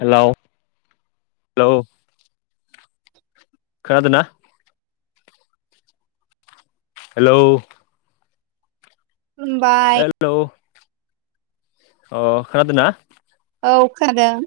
Hello hello? खादोना? Hello? खुलुमबाय। अह खोनादोना? औ खोनादों।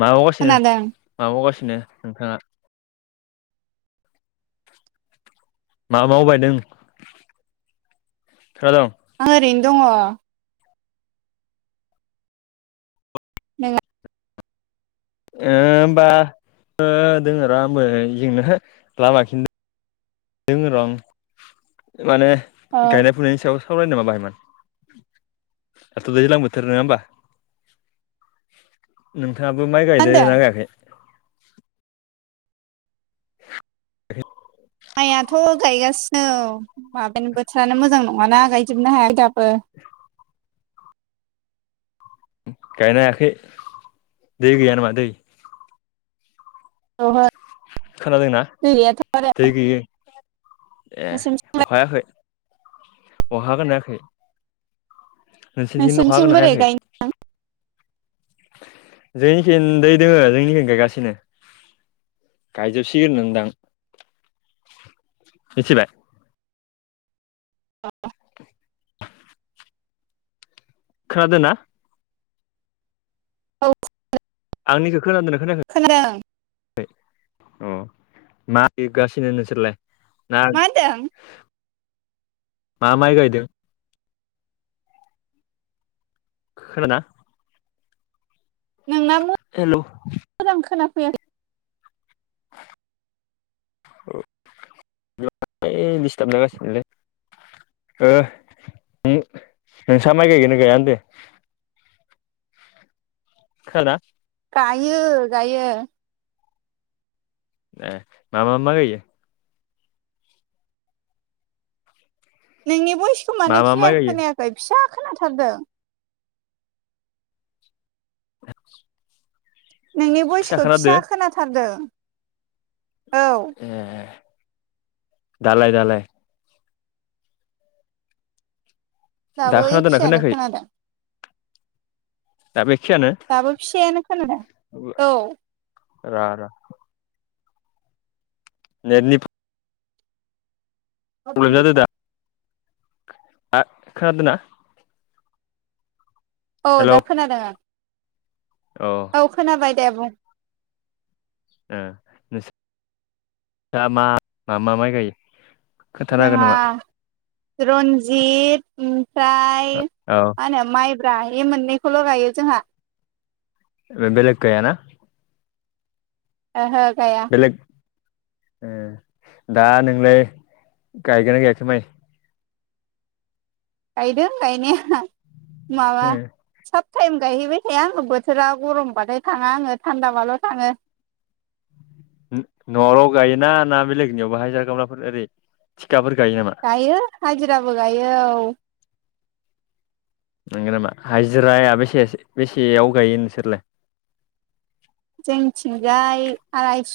मा मावगासिनो खोनादों मा मावगासिनो नोंथाङा? मा मावबायदों? आं ओरैनो दङ। मा ओ होमबा ओ दोङो र' आंबो इजोंनो लामाखि दोङो र' आं। माने गायनाय फुनायनि सायाव सावरायनो [unintelligible] दाथ' दैज्लां बोथोर नङा होमबा। नोंथाङाबो माइ गायदो होनदों ना गायाखै? [inaudible] माइयाथ' गायगासिनो औ माबायानो बोथोरानो मोजां नङाना गायजोबनो हाया दाब बो। गायनो हायाखै दै गैया नामा दै? औहो। खोनादोंना? दै गैयै। एह अखा नोंसिनिथिंलाय हायाखै? अखा हागोनना हायाखै? नोंसिनिथिं अखा नोंसोरनिथिं हागोनना बोरै हायाखै? गायनो जोंनिखै दै दोङो जोंनिखै गायगासिनो। गायजोबसिगोन नोंदां। मिथिबाय। खोनादो ना? औ। आंनिखो खोनादोना खोनादों खोनायाखै? अह मा इगासिनो नोंसोरलाय? ना मा होनदों? मा माइ गायदों? [unintelligible] नोंना हेलौ मोजां खोनाफैयाखै। [unintelligible] दिस्थाब जागासिनोलै। ओ नों नोंसा माइ गायगोना गाया होनदो? खोनादोना? गायो गायो। एह मा मा माय गायो? नोंनि भइसखौ मा मानो मा माइ क्लियार गायो खोनायाखै फिसा खोनाथारदों। [inaudible] नोंनि भयसखौ खोनादो फिसा ए खोनाथारदों। औ। दालाय दालाय दा दाबो खोनादोंना एखेयानो खोनायाखै खोनादों दा बेखियानो दाबो फिसायानो खोनादों औ र र नेटनि फ्र [unintelligible] आ खानादोना औ दा खोनादों आं ओ औ खोनाबाय दे बुं ओ नोंसा मा मा माइ गायो खोथानो हागोन जोंहा नामा रन्जित ओमफ्राय औ मा होनो माइ ब्रा बे मोननैखौल' गायो जोंहा बेलेख गायाना ओहो गाया बेलेग ए दा नोंलाय गायगोना गायाखै माय गायदों गायनाया माबा साब टाइम गायहैबाय थाया आङो बोथोरा गरमबाथाय थाङा आङो थान्दाबाल' थाङो न'आवल' गायोना ना बेलेगनियाव हाजिरा खामलाफोर ओरै थिखाफोर गायो नामा गायो हाजिराबो गायो औ नंगो नामा हाजिराया बेसे बेसेयाव गायो नोंसोरलाय जोंनिथिंजाय आरायस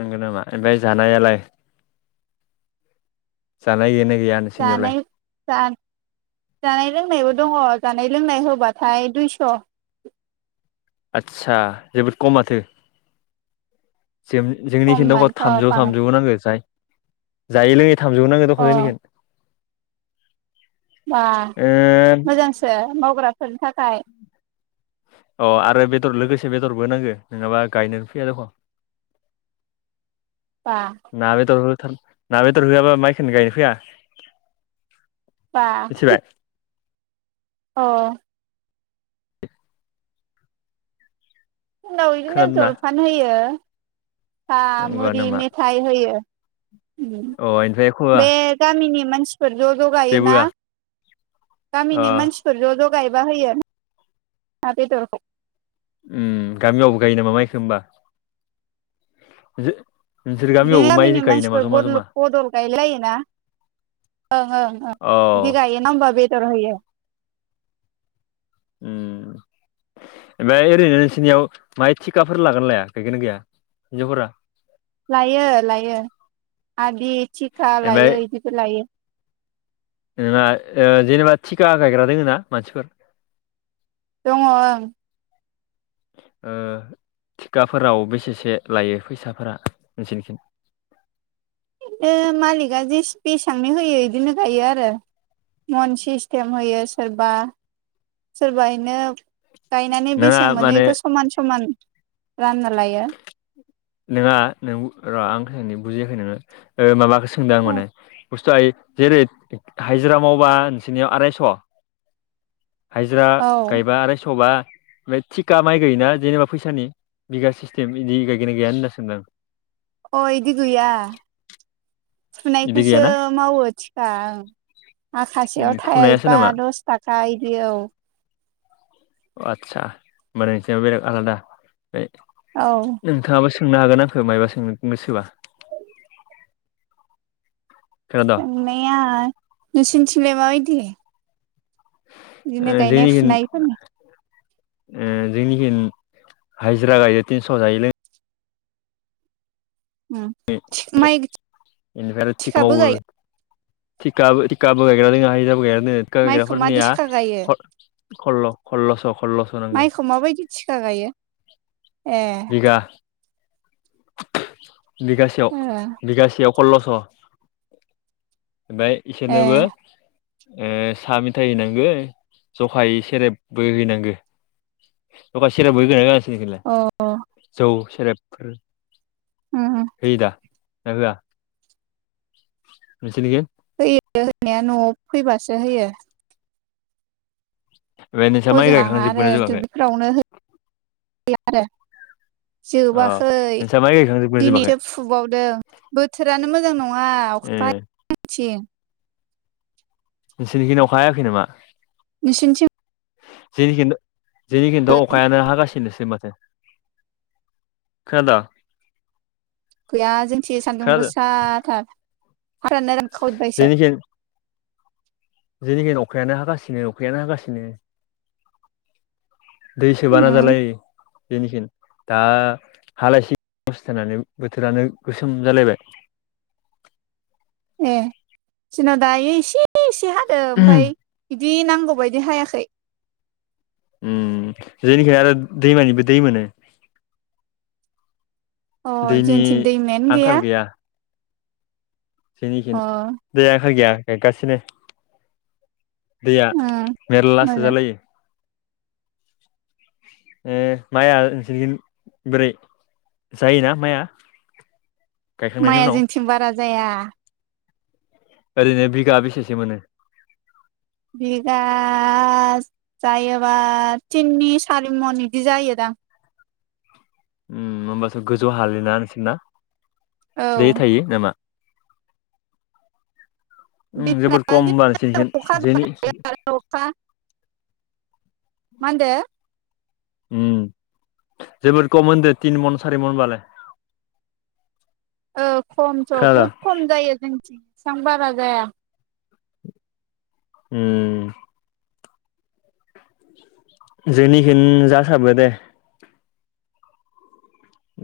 नंगौ नामा ओमफ्राय जानायालाय जानाय गैगोना गैया नोंसोरनियावलाय जानाय जानाय लोंनायबो दङ जा जानाय लोंनाय होबाथाय दुइस' आदसा जोबोद खमाथो जों जोंनि खममोन खिन्थु अ थामजौ बां थामजौ नांगौ जाय जायो लोङै थामजौ नांगोन अ दखनानिखौ बा मोजांसो मावग्राफोरनि थाखाय अ आरो बेदर लोगोसे बेदरबो नांगो नङाबा गायनो फैया दख' बा ना बेदर होथार ना बेदर होआबा माइखौनो गायनो फैया बा मिथिबाय अ उनाव बिदिनो खोनादोंना जलफान होयो सा नंगौ मुरि नामा मेथाय होयो अ ओमफ्राय खबरा बे गामिनि मानसिफोर ज ज जेबो गायोना होआ अ गामिनि मानसिफोर ज ज गायबा होयो ना बेदरखौ उ गामियावबो गायो नामा माइखो होमबा [unintelligible] बिदिनो गामियावबो माइ गामिनि गायो नामा मानसिफोर जमा बदल जमा बदल गायलायलायोना ओं ओं ओं अ बिदि गायोना होमबा बेदर होयो ओम ओमफ्राय ओरैनो नोंसोरनियाव माहाय थिखाफोर लागोन लाया गायगोन गाया हिनजावफोरा लायो लायो आदि थिखा ओमफ्राय लायो बिदिबो लायो नोंहा ओ जेनेबा थिका गायग्रा दोङो ना मानसिफोर दङ ओं ओ थिखाफोराव बेसेसो लायो फैसाफोरा नोंसोनिथिं? [inaudible] बिनो मालिकआ जे बेसबांनि होयो बिदिनो गायो आरो। मन सिस्टेम होयो सोरबा सोरब इनो गायनानै नोंहा बेसें माने मोनोथ' समान समान रानना लायो। नङा नों र' आं ख बुजियाखै नोङो माबाख सोंदों आं माने बुस्थुआ जेरै हाइजिरामावबा नोंसनियाव आरायस' हजिरा औ गायबा आर सबा ओमफ्राय थिखा माइ गाययोना जेनेबा फैसानि बिगा सिस्टेम बिदि गायोननाय गैयानो होनना सोमदों आं। अ इदि गैया बिदि फुनायखौसो गैयाना मावो थिखा आं। माखासेयाव फुनायासो थाइबा नामा दस थाखा बिदि औ। आस्सा होनबोंथि बेर आलादा औ नोंथाङाबो सोंनो हागोन आंखौ मायबा सोंनोबोसोबा खोनादों सोंनाया नोंसोरनिथिंलाय माबायदि? बिदिनो गायनाय फुनायफोरनि ओ जोंनिथिं हाजिरा गायो तिनस' जायो लोङ उम [unintelligible] माइ बेनिफ्राय आरो थिग थिखाबो मावो। गायो थिकाबो थिकाबो गायग्रा दोङ हिजाबो गायग्रा दोङो थिका माइखौ मादि गायग्राफोरनिया थिखा गायो खल्ल' कल्ल' सह माइखौ माबायदि थिखा गायो? ए बिघा बिगासेयाव ओ बिगासेयाव सल्ल'स'। ओमफफ्राय ए इसोरनोबो ओ साहा मेथायाइ हैनांगौ जखाय सेरेबबो हैनांगौ। दखा सेरेबबोै गा जांसैखैला अ जौ सेरेब उम उम। [unintelligible] [unintelligible] होयो होननायाया न'आव फैबासो होयो। ओमफ्राय नोंस्रा माइ हजों लाङा आरो गायखांजोबगोना जोबाखै दुब्लिफोरावनो होयो आरो। अ जोबाखै नोंस्रा माइ गायखांजोबगोना जोबाखै दिनैसो फुबावदों बोथोरानो मोजां नङा ए अखा गांथिं नोंसोरनिखिनि अख हायाखै नामा? नोसनथिम जेनिथु जोंनि खिन्थु अखायानो हागासिनो माथ खुनादो? गैया जोंथि सान्दुंबोसाथार फोरानो रांखावैबायसो जेखि अखायानो हागासिनो अखायानो हागासिनो दै सोबाना उम जालाय बेनिखिनो दा हालासिस्थनानै बोथोरानो गोसोम जालायबाय। [inaudible] ए जोंनाव दायो एसे एसे हादों ओफ्राय बि नांगौबायायदि हायाखै। उम जेनिखाय आरो दैमानिबो दै मोनो। अ दैनि जोंथिं दैमायानो गैया। सिनिखिन अ देयाखौ गैया नेगासिनो दैया उम मेरला सो मोजां जालायो। ओ माया [unintelligible] ब्रै जायो ना माया। माइआ जोंथिं बारा जाया। ओरैनो बिघा बेसेसो मोनो बिगा जायोबा तिननि सारि मन बिदि जायो दा। [inaudible] होमबाथ' गोजौ हालि ना नोंसोरना औ दै थायो नामा। उम दैफ्रा जोबोद खम मानोसि अखा हाबाय जनि थायो आरो माहोनदो। उम जोबोर खम होनदो तिन मन सारि मन होनबालाय। औ खमथ' बहुद खम जायो जोंथिं बेसेबां बारा जाया। उम जोंनिखौनो जासारो दे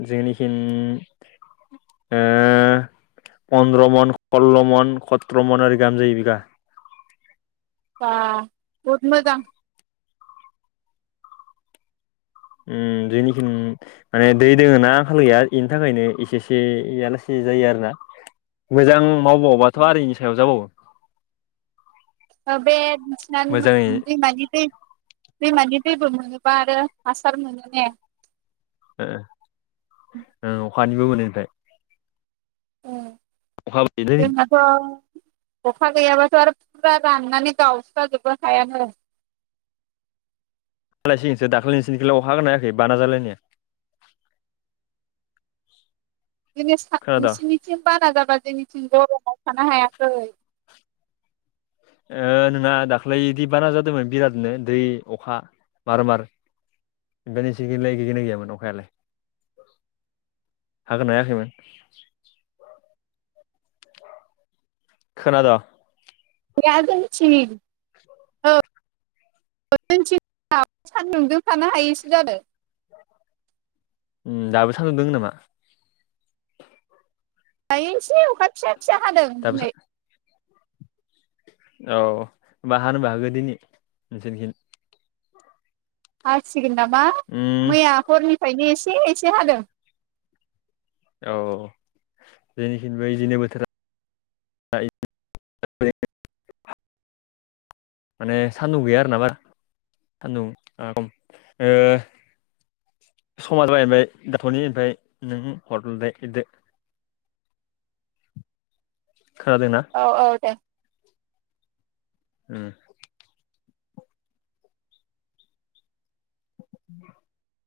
जोंनिखि ओ। पन्द्र' मन सल्ल' मन सत्र' मन आरो गामजायो बिगा। बा बहद मोजां। उम जोंनिखिनि माने दै दोङ ना आंखाल गैया बेनि थाखायनो इसेसे आलासि जायो आरोना। मोजां मावबावबाथ' आरो इनि सायाव जाबावो। [unintelligible] दैेबो मोजाङै मोनोबा आरो हासार मोनो ने? ओ अखानिबो मोनोथाय। औ आमबाथ' अखा गैयाबाथ' आरो फुरा राननानै गावस्राजोबो हायानो। हालाय सिगोनसो दाखालै नोंसोरनिथिंलाय अखा हादोंना हायाखै बाना जालायनाया। जोंनिया सा खोनादों नोंसोरनिथिं बाना जाबा जोंनिथिं गर'माव थानो हायाखै। ओ नोंना दाखालैदि बाना जादोंमोन बिरादनो दै अखा मार-मार। ओमफ्राय नोसोरनिथिंलाय गैदिना गैयामोन अखायालाय? हागोन नायाखैमोन खोनादों? गैया जोंनिथिं। [unintelligible] सानदुंजों थानो हायैसो जादों। उम दाबो सानदुं दोङो नामा? गायनोसै अखा फिसा फिसा हादों दाबो दिनै। औ अमबा हानोबो हागौ नोंसोरनिथि। हासिगोन नामा, उम मैया हरनिफ्रायनो एसे एसे हादों। औ जेनिखिनि बे बिदिनो बोथोरा [unintelligible] माने सान्दुं गैया आरोना बारा सान्दुं ओ समाजायबाय दाथ'नि ओमफ्राय नों हर लिरदो खोनादोंना? औ औ दे। उम। [inaudible]